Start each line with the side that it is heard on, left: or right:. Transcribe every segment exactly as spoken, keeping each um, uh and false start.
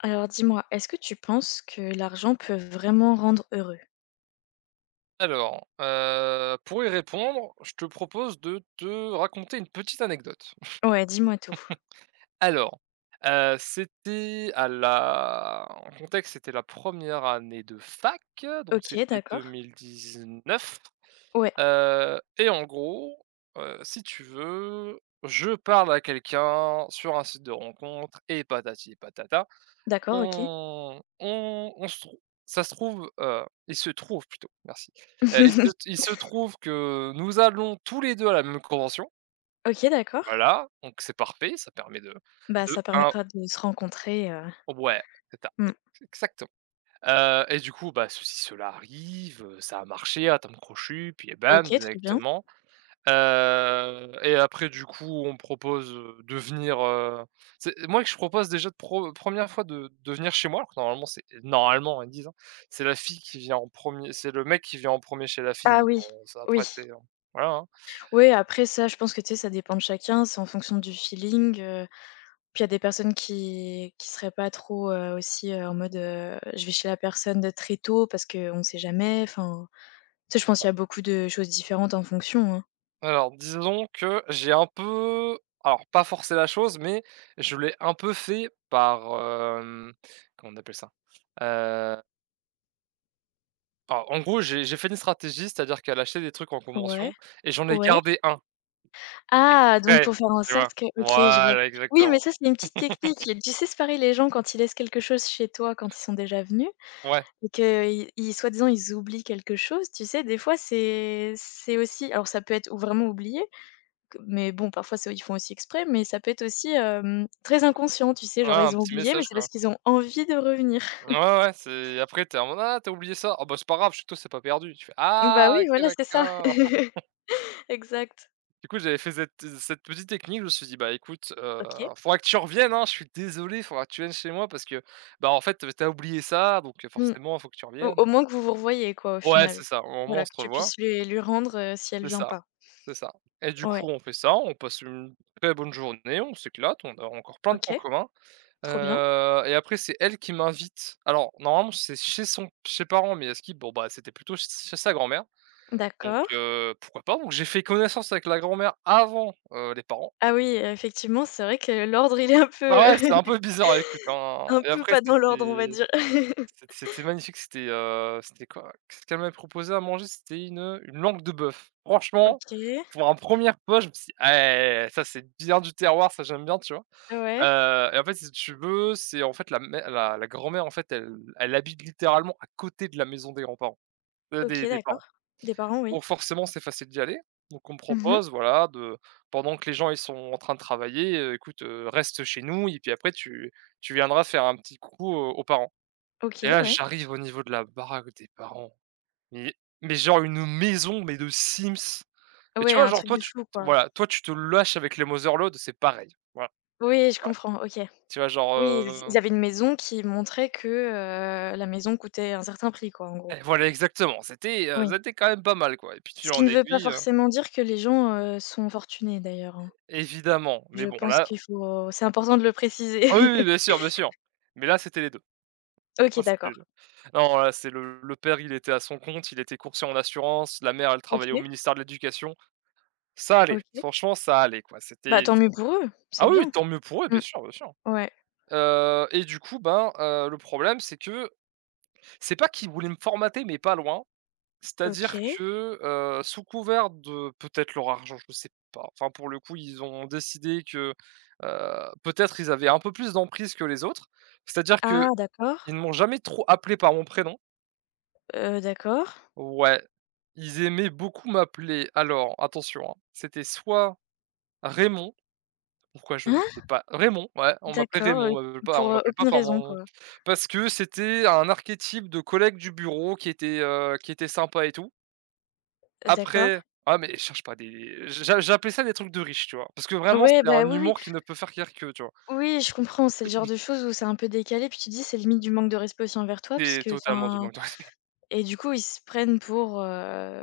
left: Alors dis-moi, est-ce que tu penses que l'argent peut vraiment rendre heureux?
right: Alors, heu, pour y répondre, je te propose de te raconter une petite anecdote.
left: Ouais, dis-moi tout.
right: Alors, heu, c'était à la en contexte, c'était la première année de fac, donc
left: OK,
right: c'était
left: d'accord.
right: deux mille dix-neuf.
left: Ouais,
right: Heu et en gros, heu, si tu veux, je parle à quelqu'un sur un site de rencontre et patati et patata.
left: d'accord, OK.
right: On on on se trou ça se trouve, heu, Il se trouve plutôt, merci, heu, il se il se trouve que nous allons tous les deux à la même convention.
left: OK, d'accord.
right: Voilà, donc c'est parfait, ça permet de
left: Bah,
right: de
left: ça
right: un.
left: permettra de se rencontrer, heu,
right: Ouais, c'est ça,
left: mmh.
right: exactement. Heu et du coup, bah, ceci, cela arrive, heu, ça a marché à temps crochu, puis et bam,
left: OK, trop bien.
right: directement. Heu et après du coup, on propose, heu, de venir, heu c'est moi que je propose déjà de pro 1 fois de de venir chez moi, alors que normalement c'est normalement ils disent, hein, c'est la fille qui vient en premier. C'est le mec qui vient en premier chez la fille,
left: Ah
right: mais
left: oui,
right: bon ça
left: oui.
right: après c'est euh, voilà, hein.
left: Oui, après ça, je pense que, tu sais, ça dépend de chacun, c'est en fonction du feeling, heu, puis il y a des personnes qui qui seraient pas trop, heu, aussi, heu, en mode, heu, je vais chez la personne de très tôt parce qu'on ne sait jamais, enfin, tu sais, je pense qu'il y a beaucoup de choses différentes en fonction, hein.
right: Alors disons que j'ai un peu alors pas forcé la chose, mais je l'ai un peu fait par, hem, comment on appelle ça? Heu, alors en gros j'ai j'ai fait une stratégie, c'est-à-dire qu'elle achetait des trucs en
left: Ouais,
right: convention et j'en ai
left: ouais.
right: gardé un.
left: Ah! Donc
right: Exprès,
left: pour faire en
right: tu vois?
left: sorte que OK, je vois.
right: Voilà,
left: Oui, mais
right: exactement.
left: ça, c'est une petite technique et tu sais séparer les gens quand ils laissent quelque chose chez toi, quand ils sont déjà venus
right: Ouais,
left: et qu'ils ils soi-disant, ils oublient quelque chose, tu sais? Des fois, c'est c'est aussi alors ça peut être ou vraiment oublié que mais bon, parfois, c'est ils font aussi exprès, mais ça peut être aussi, hem, très inconscient, tu sais?
right: ouais,
left: Genre,
right: un
left: ils ont
right: petit
left: oublié, mais
right: message,
left: c'est
right: quoi.
left: parce qu'ils ont envie de revenir.
right: Ouais, ouais, ouais, c'est après t'es en mode: «Ah, t'as oublié ça? Ah bah, c'est pas grave, chez toi, c'est pas perdu». Tu fais:
left: Bah
right: «Ah,
left: oui,
right: OK,
left: voilà, c'est ça.
right: d'accord».
left: Exact.
right: Du coup, j'avais fait cette cette petite technique, je me suis dit: «Bah, écoute, heu,
left: OK.
right: faudra que tu reviennes, hein, je suis désolé, faudra que tu viennes chez moi parce que, bah, en fait, t'as oublié ça, donc heu,
left: Mmh.
right: forcément, faut que tu
left: Au
right: reviennes».
left: au moins que vous vous revoyiez quoi, au
right: Ouais,
left: final.
right: c'est ça, au moins, on
left: Voilà,
right: se
left: que tu
right: revoit.
left: puisses lui lui rendre, heu, si elle
right: C'est
left: vient
right: ça,
left: pas.
right: c'est ça et du
left: Ouais.
right: coup, on fait ça, on passe une très bonne journée, on s'éclate, on a encore plein de
left: OK,
right: points communs.
left: trop bien.
right: Heu et après c'est elle qui m'invite. Alors normalement c'est chez son chez ses parents, mais elle skip, bon bah, c'était plutôt ch chez sa grand-mère, donc
left: D'accord.
right: heu, pourquoi pas? Donc j'ai fait connaissance avec la grand-mère avant, heu, les parents.
left: Ah oui, heu, effectivement, c'est vrai que l'ordre, il est un
right: Bah,
left: peu,
right: ouais, c'est un peu bizarre, écoute, hein
left: un
right: et
left: peu
right: après
left: pas dans l'ordre, on va
right: c'était
left: dire.
right: c'était c'était magnifique, c'était, heu, c'était quoi? Qu'est-ce qu'elle m'avait proposé à manger? C'était une, une langue de bœuf. Franchement,
left: OK,
right: pour un premier, je me suis dit: «Ah, eh, ça c'est bien du terroir, ça j'aime bien», tu vois?
left: ouais,
right: Heu et en fait, si tu veux, c'est en fait la mè la la grand-mère, en fait, elle elle habite littéralement à côté de la maison des grands-parents, heu,
left: OK,
right: des des parents.
left: d'accord. Des parents, oui.
right: Donc forcément, c'est facile d'y aller. Donc on me
left: Mmh.
right: propose, voilà, de pendant que les gens, ils sont en train de travailler, heu, écoute, heu, reste chez nous et puis après tu tu viendras faire un petit coucou aux aux parents. Et
left: OK,
right: là,
left: ouais.
right: j'arrive au niveau de la baraque des parents, mais mais genre une maison, mais de Sims. Mais
left: Ouais,
right: tu vois,
left: un
right: genre
left: truc
right: toi,
left: de
right: tu
left: flou, quoi.
right: voilà, toi, tu te lâches avec les Motherlode, c'est pareil. Voilà,
left: Oui,
right: c'est
left: je
right: pareil.
left: comprends, OK.
right: Tu vois,
left: Oui, ils
right: genre,
left: ils avaient une maison qui montrait que, heu, la maison coûtait un certain prix, quoi, en gros.
right: et voilà exactement, c'était, heu,
left: Oui.
right: c'était quand même pas mal quoi et puis tu
left: Ce
right: fil
left: qui
right: en
left: ne veut pas
right: aiguille, heu,
left: forcément dire que les gens, heu, sont fortunés, d'ailleurs, hein.
right: évidemment, mais
left: Je
right: bon
left: pense
right: là
left: qu'il faut c'est important de le préciser.
right: ah oui, oui, bien sûr, bien sûr, mais là c'était les deux.
left: OK,
right: Là c'était
left: d'accord.
right: les deux. Non là c'est le le père, il était à son compte, il était courtier en assurance, la mère elle travaillait au
left: OK,
right: ministère de l'éducation. Ça allait,
left: OK.
right: franchement ça allait quoi,
left: Bah,
right: c'était
left: tant mieux pour eux, c'est
right: ah oui,
left: bien.
right: tant mieux pour eux,
left: Mmh,
right: bien sûr, bien sûr.
left: ouais,
right: Heu et du coup ben, heu, le problème c'est que c'est pas qu'ils voulaient me formater, mais pas loin. C'est-à-dire
left: OK.
right: que, heu, sous couvert de peut-être leur argent, je ne sais pas, enfin pour le coup, ils ont décidé que, heu, peut-être ils avaient un peu plus d'emprise que les autres. C'est-à-dire que
left: Ah d'accord,
right: ils ne m'ont jamais trop appelé par mon prénom.
left: heu, d'accord.
right: Ouais, ils aimaient beaucoup m'appeler, alors attention, hein, c'était soit Raymond, pourquoi je ne
left: Hein?
right: sais pas, Raymond, ouais, on m'appelait
left: D'accord, heu,
right: Raymond, on m'appelait pas on
left: pour, heu,
right: m'appelait pas
left: aucune
right: par
left: raison,
right: mon
left: quoi.
right: parce que c'était un archétype de collègue du bureau qui était, heu, qui était sympa et tout.
left: Euh, D'accord.
right: Après ah mais cherche pas des j'a j'appelais ça des trucs de riches, tu vois? Parce que vraiment,
left: Ouais,
right: c'est
left: bah,
right: un
left: oui, oui.
right: humour qui ne peut faire rire qu'eux, tu vois?
left: Oui, je comprends, c'est le genre de choses où c'est un peu décalé, puis tu dis: «C'est limite du manque de respect aussi envers toi» parce
right: C'est
left: que,
right: totalement du
left: enfin
right: manque de respect.
left: et du coup, ils se prennent pour, heu,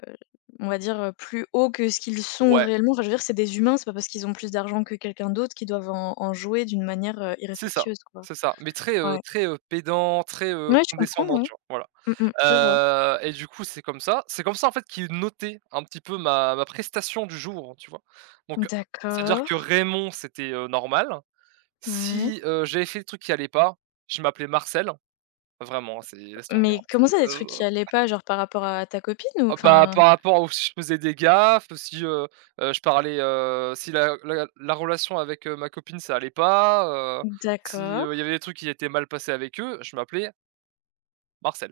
left: on va dire, heu, plus haut que ce qu'ils sont
right: Ouais,
left: réellement. Enfin, je veux dire, c'est des humains, c'est pas parce qu'ils ont plus d'argent que quelqu'un d'autre qu'ils doivent en en jouer d'une manière, heu,
right: c'est ça,
left: irrespectueuse, quoi.
right: c'est ça, mais très, heu,
left: Ouais.
right: très, heu, pédant, très, heu,
left: Ouais, je comprends,
right: condescendant,
left: ouais.
right: tu vois? Voilà,
left: Mmh mh, je vois.
right: heu et du coup, c'est comme ça c'est comme ça, en fait, qu'ils notait un petit peu ma ma prestation du jour, hein, tu vois? Donc, c'est-à-dire
left: D'accord.
right: que Raymond, c'était, heu, normal.
left: Ouais.
right: Si, heu, j'avais fait des trucs qui allaient pas, je m'appelais Marcel, vraiment, hein, c'est laisse tomber,
left: Mais
right: hein, c'est,
left: comment ça, des trucs qui
right: euh,
left: allaient pas, genre par rapport à ta copine ou
right: ah bah,
left: enfin?
right: par rapport au si je faisais des gaffes, si, heu heu, je parlais, heu, si la la la relation avec, heu, ma copine, ça allait pas, heu, si,
left: D'accord,
right: heu, il y avait des trucs qui étaient mal passés avec eux, je m'appelais Marcel.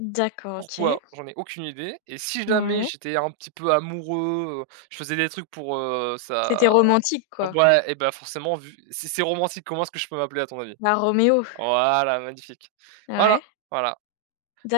left: d'accord, OK.
right: Pourquoi? J'en ai aucune idée et si jamais
left: Ouais.
right: j'étais un petit peu amoureux, heu, je faisais des trucs pour, heu,
left: C'était
right: ça
left: romantique, quoi.
right: ouais et ben forcément, vu si c'est romantique, comment est-ce que je peux m'appeler à ton avis?
left: La Roméo.
right: Voilà, magnifique.
left: Ah ouais?
right: Voilà, voilà,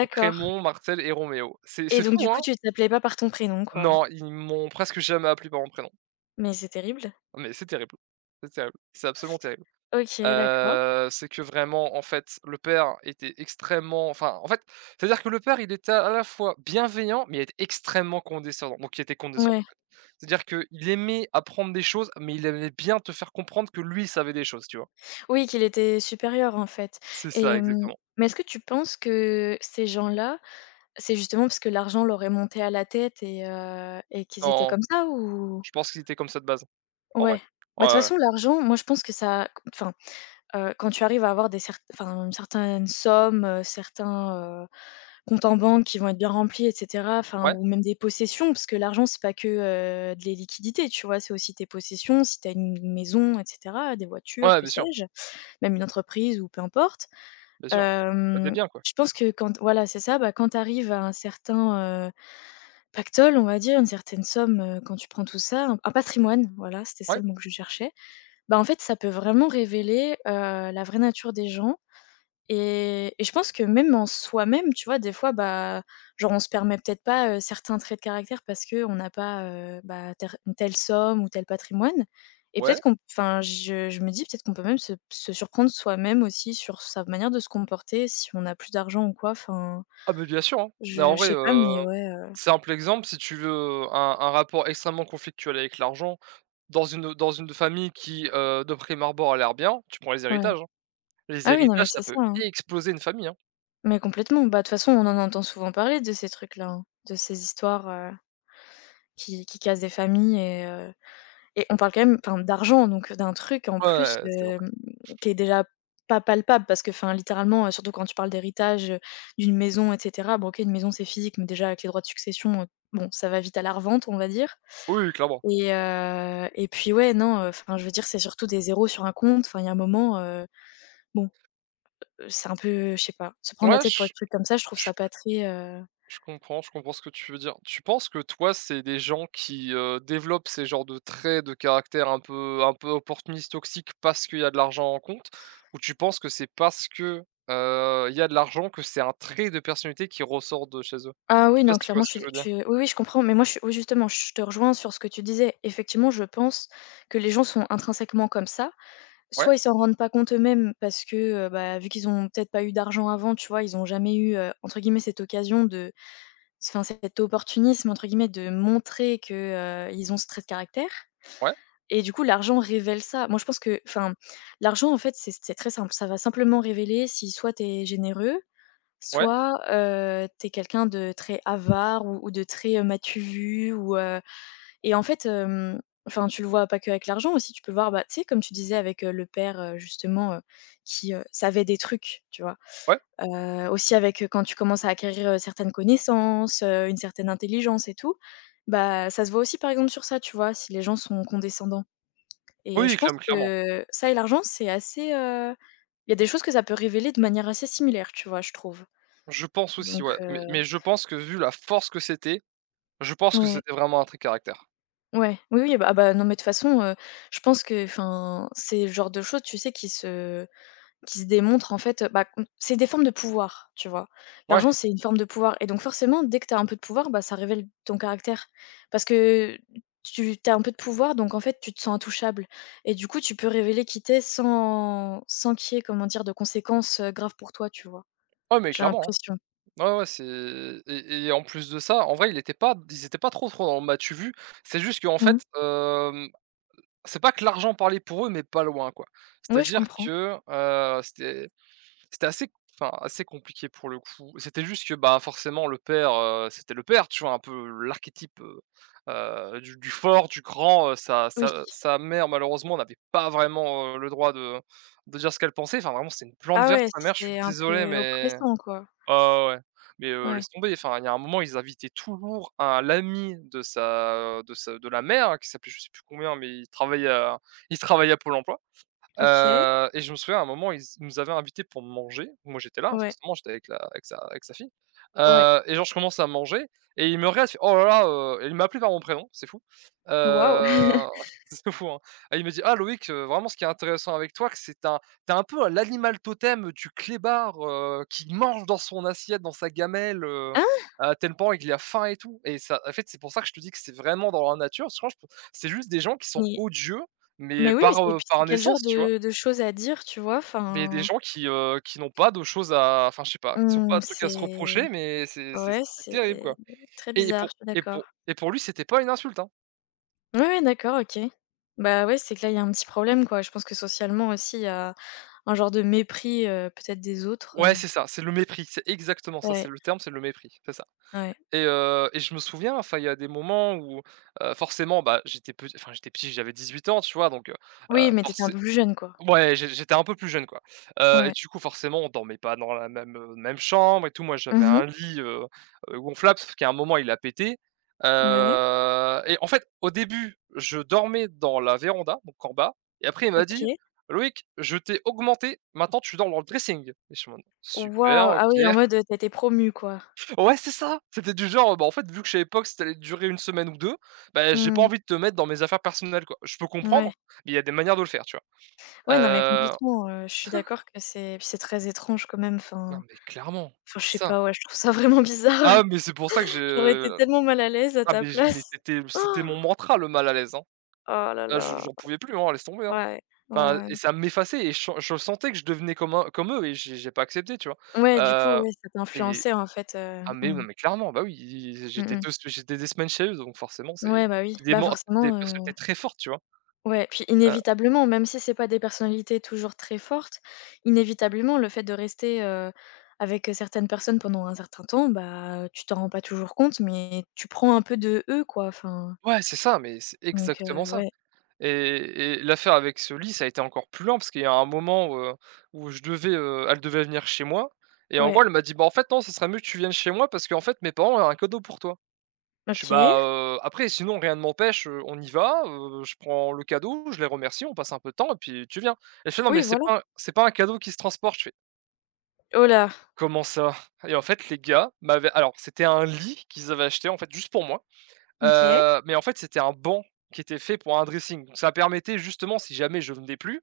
right: donc Raymond, Marcel et Roméo. C'est
left: et
right: c'est
left: donc
right: fou,
left: du coup,
right: hein?
left: tu t'appelais pas par ton prénom, quoi?
right: Non, ils m'ont presque jamais appelé par mon prénom.
left: Mais c'est terrible.
right: Mais c'est terrible, c'est terrible, c'est absolument terrible.
left: OK, d'accord.
right: Heu, c'est que vraiment, en fait, le père était extrêmement, enfin, en fait, c'est-à-dire que le père, il était à la fois bienveillant, mais il était extrêmement condescendant, donc il était condescendant,
left: Ouais.
right: en fait. C'est-à-dire qu'il aimait apprendre des choses, mais il aimait bien te faire comprendre que lui, il savait des choses, tu vois?
left: Oui, qu'il était supérieur, en fait
right: C'est
left: et
right: ça,
left: hem,
right: exactement.
left: mais est-ce que tu penses que ces gens-là, c'est justement parce que l'argent leur est monté à la tête et heu et qu'ils étaient
right: Non,
left: comme ça ou?
right: je pense qu'il était comme ça de base, en vrai.
left: Ouais.
right: Ouais,
left: Bah, de toute
right: ouais,
left: façon, l'argent, moi, je pense que ça enfin, Heu, quand tu arrives à avoir des cer enfin, une certaine somme, heu, certains, heu, comptes en banque qui vont être bien remplis et cetera, enfin
right: ouais.
left: ou même des possessions, parce que l'argent c'est pas que, euh, de des liquidités, tu vois? C'est aussi tes possessions, si tu as une maison et cetera, des voitures,
right: Ouais,
left: que
right: bien sûr,
left: sais-je, même une entreprise ou peu importe.
right: bien sûr. Bah, des
left: Hem,
right: biens, quoi.
left: je pense que quand voilà, c'est ça, bah, quand tu arrives à un certain, heu, pactole, on va dire, une certaine somme, heu, quand tu prends tout ça, un un patrimoine, voilà, c'était ça
right: Ouais,
left: le mot que je cherchais. Bah, en fait, ça peut vraiment révéler, heu, la vraie nature des gens et et je pense que même en soi-même, tu vois, des fois, bah, genre, on se permet peut-être pas, heu, certains traits de caractère parce que on n'a pas, heu, bah, ter une telle somme ou tel patrimoine et
right: ouais.
left: peut-être qu'on enfin, je je me dis peut-être qu'on peut même se se surprendre soi-même aussi sur sa manière de se comporter si on a plus d'argent ou quoi. Enfin,
right: Ah beh, bien sûr, hein. Bah,
left: je
right: en
left: je
right: vrai,
left: sais pas,
right: heu,
left: mais ouais, heu,
right: simple exemple, si tu veux un un rapport extrêmement conflictuel avec l'argent, dans une, dans une famille qui, heu, de prime abord a l'air bien, tu prends les
left: ouais.
right: héritages, hein. Les
left: Ah oui, non, mais
right: héritages, ça
left: c'est
right: peut
left: ça, hein.
right: exploser une famille, hein.
left: Mais complètement. Bah, de toute façon, on en entend souvent parler de ces trucs-là, hein, de ces histoires, heu, qui qui cassent des familles et heu Et on parle quand même, enfin, d'argent, donc euh, d'un truc en plus,
right: Ouais, c'est vrai.
left: hem, qui est déjà pas palpable parce que, enfin, littéralement, heu, surtout quand tu parles d'héritage, heu, d'une maison et cetera. Bon OK, une maison, c'est physique, mais déjà avec les droits de succession, heu, bon, ça va vite à la revente, on va dire
right: Oui, clairement.
left: et heu et puis ouais, non, heu, enfin, je veux dire, c'est surtout des zéros sur un compte. Enfin, il y a un moment, heu, bon, euh, c'est un peu, je sais pas, se prendre la
right: Ouais,
left: tête pour des
right: ch
left: trucs comme ça, je trouve
right: ch
left: ça pas très, heu
right: Je comprends, je comprends ce que tu veux dire. Tu penses que toi, c'est des gens qui, heu, développent ces genres de traits de caractère un peu un peu opportunistes, toxiques, parce qu'il y a de l'argent en compte? Ou tu penses que c'est parce que, heu, il y a de l'argent que c'est un trait de personnalité qui ressort de chez eux?
left: Ah
right: Je
left: oui,
right: sais pas
left: non,
right: si tu
left: clairement,
right: vois ce
left: je suis
right: que je veux
left: je
right: dire?
left: suis oui, oui, je comprends, mais moi, je suis oui, justement, je te rejoins sur ce que tu disais. Effectivement, je pense que les gens sont intrinsèquement comme ça.
right: Ouais,
left: Soit ils s'en rendent pas compte eux-mêmes parce que, heu, bah, vu qu'ils ont peut-être pas eu d'argent avant, tu vois, ils ont jamais eu, heu, entre guillemets «cette occasion» de enfin, cet opportunisme, entre guillemets, de montrer que, heu, ils ont ce trait de caractère
right: ouais,
left: et du coup, l'argent révèle ça. Moi, je pense que enfin, l'argent, en fait, c'est c'est très simple. Ça va simplement révéler si soit tu es généreux,
right: ouais,
left: soit, heu, tu quelqu'un de très avare ou ou de très, heu, m'as-tu vu ou heu et en fait, hem, enfin, tu le vois pas que avec l'argent aussi, tu peux voir, bah, tu sais, comme tu disais avec, heu, le père, heu, justement, heu, qui, heu, savait des trucs, tu vois?
right: ouais.
left: Heu, aussi avec, heu, quand tu commences à acquérir, heu, certaines connaissances, heu, une certaine intelligence et tout, bah, ça se voit aussi par exemple sur ça, tu vois? Si les gens sont condescendants et
right: Oui,
left: je pense
right: clairement, clairement.
left: que ça et l'argent, c'est assez, heu, il y a des choses que ça peut révéler de manière assez similaire, tu vois, je trouve
right: Je pense aussi,
left: donc
right: ouais. Mais mais je pense que vu la force que c'était, je pense que
left: Ouais,
right: c'était vraiment un trait de caractère.
left: ouais, oui, oui, bah ah bah, non, mais de toute façon, heu, je pense que enfin, c'est le genre de choses, tu sais, qui se qui se démontrent en fait, heu, bah, mmh, c'est des formes de pouvoir, tu vois?
right: Ouais,
left: L'argent, c'est une forme de pouvoir et donc forcément, dès que tu as un peu de pouvoir, bah, ça révèle ton caractère parce que tu as un peu de pouvoir donc en fait, tu te sens intouchable et du coup, tu peux révéler qui t'es sans sans qu'il y ait, comment dire, de conséquences, heu, graves pour toi, tu vois?
right: ouais, mais
left: J'ai
right: clairement,
left: l'impression.
right: hein. Ouais, ouais, c'est et et en plus de ça, en vrai, il était pas ils étaient pas trop trop dans le match vu? C'est juste qu'en
left: Mmh.
right: fait, hem, c'est pas que l'argent parlait pour eux, mais pas loin, quoi.
left: Ouais, je
right: C'est-à-dire
left: comprends.
right: que, heu, c'était c'était assez, enfin, assez compliqué pour le coup. C'était juste que, bah, forcément le père, heu, c'était le père, tu vois? Un peu l'archétype, heu heu, du du fort, du grand, heu, sa
left: Oui.
right: sa sa mère malheureusement n'avait pas vraiment, heu, le droit de de dire ce qu'elle pensait. Enfin, vraiment, c'était une plante
left: Ah
right: verte
left: ouais,
right: sa mère, je suis
left: c'était un
right: désolé,
left: peu
right: mais
left: oppressant, quoi.
right: ah ouais, mais heu,
left: Ouais,
right: laisse tomber, enfin, il y a un moment, ils invitaient toujours un l'ami de sa de sa de la mère, hein, qui s'appelait je sais plus combien, mais il travaillait à il travaillait à Pôle emploi.
left: OK.
right: Heu et je me souviens à un moment, ils nous avaient invités pour manger. Moi, j'étais là,
left: Ouais,
right: forcément, j'étais avec la avec sa avec sa fille,
left: ouais.
right: heu et genre je commence à manger et il me regarde, il fait: «Oh là là, heu» et il m'appelait par mon prénom, c'est fou,
left: Waouh! Hein?
right: heu, c'est fou, hein, et il me dit: «Ah Loïc, heu, vraiment ce qui est intéressant avec toi que c'est un t'es un peu l'animal totem du clébard, heu, qui mange dans son assiette, dans sa gamelle, heu, à tel point qu'il a faim et tout» et ça en fait, c'est pour ça que je te dis que c'est vraiment dans leur nature. Parce que Je pense c'est juste des gens qui sont
left: Mais
right: odieux,
left: mais
right: mais
left: oui, mais
right: par,
left: c'est
right: heu,
left: puis c'est
right: par
left: quel genre
right: naissance, tu vois?
left: de de choses à dire, tu vois?
right: Mais il y a des
left: Enfin,
right: gens qui, heu, qui n'ont pas de choses à enfin je sais pas, ils ont
left: on
right: pas de trucs à se
left: c'est
right: reprocher, mais c'est c'est
left: ouais,
right: c'est terrible quoi.
left: c'est très
right: Et
left: bizarre,
right: pour
left: je suis
right: et
left: d'accord.
right: pour et pour lui, c'était pas une insulte, hein.
left: Ouais, ouais, d'accord, OK. Bah, ouais, c'est que là, il y a un petit problème, quoi. Je pense que socialement aussi, il y a un genre de mépris, heu, peut-être des autres,
right: Ouais,
left: heu,
right: c'est ça, c'est le mépris, c'est exactement ça,
left: ouais,
right: c'est le terme, c'est le mépris, c'est ça.
left: ouais.
right: Et heu et je me souviens, enfin, il y a des moments où, heu, forcément, bah, j'étais pet enfin, j'étais petit, j'avais dix-huit ans, tu vois? Donc heu,
left: Oui, mais t'étais un
right: forcé
left: peu plus jeune, quoi.
right: ouais, j'é j'étais un peu plus jeune, quoi, heu et
left: Ouais.
right: du coup, forcément, on dormait pas dans la même, heu, même chambre et tout. Moi, j'avais
left: Mmh.
right: un lit, heu heu, gonflable, sauf qu'à un moment, il a pété,
left: Ouais,
right: heu et en fait, au début, je dormais dans la véranda, donc en bas. Et après, il m'a dit:
left: OK.
right: «Loïc, je t'ai augmenté, maintenant tu dors dans le dressing» et je suis en mode: «Super,
left: Waouh! Ah
right: OK».
left: oui, en mode, heu, tu été promue, quoi.
right: Ouais, c'est ça! C'était du genre, bah, en fait, vu que chez l'époque, c'était que allait durer une semaine ou deux. Bah, j'ai pas
left: Hmm,
right: envie de te mettre dans mes affaires personnelles, quoi. Je peux
left: ouais.
right: comprendre, mais il y a des manières de le faire, tu vois?
left: Ouais, non, mais
right: Heu
left: complètement, heu, je suis d'accord que c'est puis c'est très étrange quand même,
right: Non,
left: enfin
right: mais clairement,
left: enfin, je
right: c'est
left: sais
right: ça.
left: pas, ouais, je trouve ça vraiment bizarre.
right: Ah, mais c'est pour ça que
left: J'aurais été
right: je
left: tellement mal à l'aise à
right: Ah,
left: ta
right: mais je mais
left: place.
right: c'était c'était
left: Oh,
right: mon mantra le mal à l'aise, hein.
left: oh là
right: Ah, je
left: là.
right: j'en pouvais plus, hein, laisse tomber, hein.
left: Ouais, ouais,
right: Enfin et
left: ouais.
right: ça m'effaçait et je je sentais que je devenais comme un comme eux et j'ai j'ai pas accepté, tu vois?
left: Ouais, du coup,
right: Heu
left: ouais, ça t'a
right: et
left: influencé en fait, heu,
right: ah, mais non,
left: mmh.
right: mais clairement, bah, oui,
left: Mmh
right: j'étais
left: mh.
right: deux j'étais des semaines chez eux donc forcément c'est
left: Ouais, bah oui,
right: des
left: bah
right: ment des
left: forcément, heu,
right: personnalités très fortes, tu vois?
left: ouais, puis
right: Heu,
left: inévitablement, même si c'est pas des personnalités toujours très fortes, inévitablement, le fait de rester, heu, avec, certaines personnes pendant un certain temps, bah, tu t'en rends pas toujours compte, mais tu prends un peu de eux, quoi, enfin.
right: ouais, c'est ça, mais c'est
left: Donc heu,
right: exactement ça.
left: ouais,
right: Et et l'affaire avec ce lit, ça a été encore plus lent parce qu'il y a un moment où, heu, où je devais, heu, elle devait venir chez moi et en
left: ouais,
right: gros, elle m'a dit: «Bah, en fait, non, ce serait mieux que tu viennes chez moi parce qu'en fait, mes parents ont un cadeau pour toi». Je suis
left: OK.
right: «Bah, heu, après, sinon rien ne m'empêche, heu, on y va, heu, je prends le cadeau, je les remercie, on passe un peu de temps et puis tu viens». Elle fait: «Non, mais
left: Oui,
right: c'est
left: voilà.
right: pas un c'est pas un cadeau qui se transporte». Je fais:
left: Oh là!
right: «Comment ça?» Et en fait, les gars m'avaient alors, c'était un lit qu'ils avaient acheté, en fait, juste pour moi.
left: OK.
right: Heu, mais en fait, c'était un banc qui était fait pour un dressing. Donc ça permettait justement, si jamais je venais plus,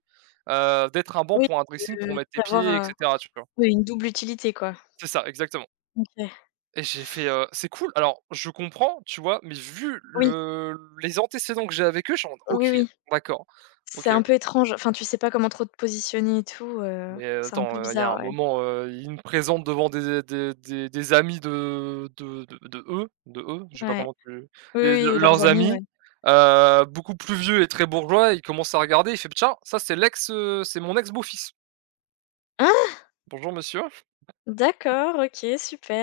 right: heu, d'être un banc
left: Oui,
right: pour un dressing pour
left: de
right: mettre tes
left: d'avoir
right: pieds et
left: un
right: cetera, tu vois?
left: oui, une double utilité, quoi.
right: C'est ça, exactement.
left: OK.
right: Et j'ai fait, heu: «C'est cool». Alors je comprends, tu vois? Mais vu
left: Oui,
right: le les antécédents que j'ai avec eux, je suis en mode:
left: oui,
right: «OK,
left: oui.
right: d'accord,
left: C'est
right: OK,
left: un
right: OK».
left: peu étrange, enfin, tu sais pas comment trop te positionner et tout, heu,
right: Mais, heu,
left: c'est un
right: attends,
left: peu
right: heu, il y a un
left: bizarre, ouais.
right: moment, heu, ils me présentent devant des des des des amis de de de de eux de eux, je sais pas
left: Ouais.
right: comment tu
left: Oui,
right: des de
left: oui, leurs
right: leurs
left: amis, ouais.
right: amis, heu, beaucoup plus vieux et très bourgeois. Il commence à regarder, il fait: «Tiens, ça c'est l'ex, heu, c'est mon ex beau-fils.
left: Hein?
right: Bonjour monsieur».
left: D'accord, OK,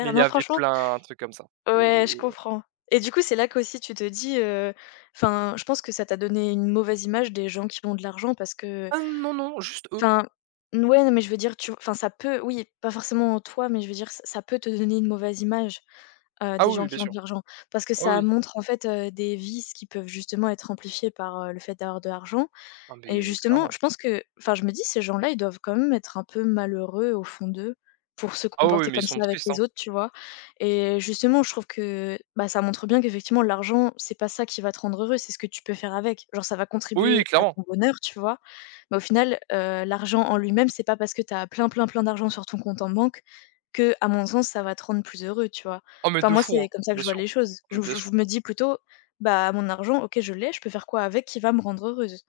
right: Mais il y
left: Non,
right: avait
left: franchement
right: plein de trucs comme ça. C'est
left: ouais, je comprends et du coup, c'est là qu'aussi tu te dis, heu, enfin, je pense que ça t'a donné une mauvaise image des gens qui ont de l'argent parce que
right: Ah non, non, juste eux.
left: Enfin, n ouais, non, mais je veux dire, tu enfin, ça peut oui, pas forcément toi, mais je veux dire, ç ça peut te donner une mauvaise image, heu,
right: Ah
left: des
right: oui,
left: gens
right: oui,
left: qui
right: bien
left: ont de
right: sûr.
left: l'argent. Parce que
right: Ah
left: ça
right: oui, oui.
left: montre, en fait, heu, des vices qui peuvent justement être amplifiés par, heu, le fait d'avoir de l'argent
right: Ah
left: et
right: mais
left: justement,
right: clairement.
left: je pense que enfin, je me dis: «Ces gens-là, ils doivent quand même être un peu malheureux au fond d'eux pour se
right: Ah oui, oui,
left: comporter
right: mais ils
left: comme
right: sont
left: ça avec
right: tristes, hein.
left: les autres», tu vois? Et justement, je trouve que, bah, ça montre bien qu'effectivement l'argent, c'est pas ça qui va te rendre heureux, c'est ce que tu peux faire avec. Genre ça va
right: Oui, oui,
left: contribuer à
right: clairement.
left: ton bonheur, tu vois? Mais au final, heu, l'argent en lui-même, c'est pas parce que tu as plein, plein, plein d'argent sur ton compte en banque que, à mon sens, ça va te rendre plus heureux, tu vois?
right: Ah mais
left: Enfin
right: de
left: moi,
right: fou, hein.
left: c'est comme ça que
right: Bien
left: je vois
right: sûr.
left: les choses.
right: Mmh,
left: Je
right: bien
left: je je
right: sûr.
left: me dis plutôt: «Bah, mon argent, OK, je l'ai, je peux faire quoi avec qui va me rendre heureuse?»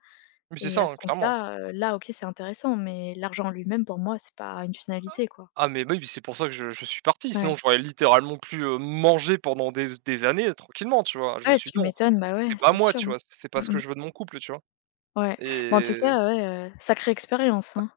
right: Mais c'est
left: Et
right: ça,
left: à ce
right: hein, clairement.
left: compte-là, heu, là, OK, c'est intéressant, mais l'argent en lui-même, pour moi, c'est pas une finalité, quoi.
right: Ah mais oui, c'est pour ça que je je suis parti,
left: Ouais.
right: sinon j'aurais littéralement pu, heu, manger pendant des des années tranquillement, tu vois? Je me
left: Ouais,
right: suis dit:
left: tu
right: «Non,
left: m'étonnes, bah, ouais,
right: c'est pas à
left: c'est
right: moi,
left: sûr,
right: tu
left: hein.
right: vois? C'est pas ce
left: Mmh
right: que
left: mmh.
right: je veux de mon couple», tu vois?
left: Ouais. Mais en tout
right: Et
left: cas, ouais, heu, sacrée expérience, hein.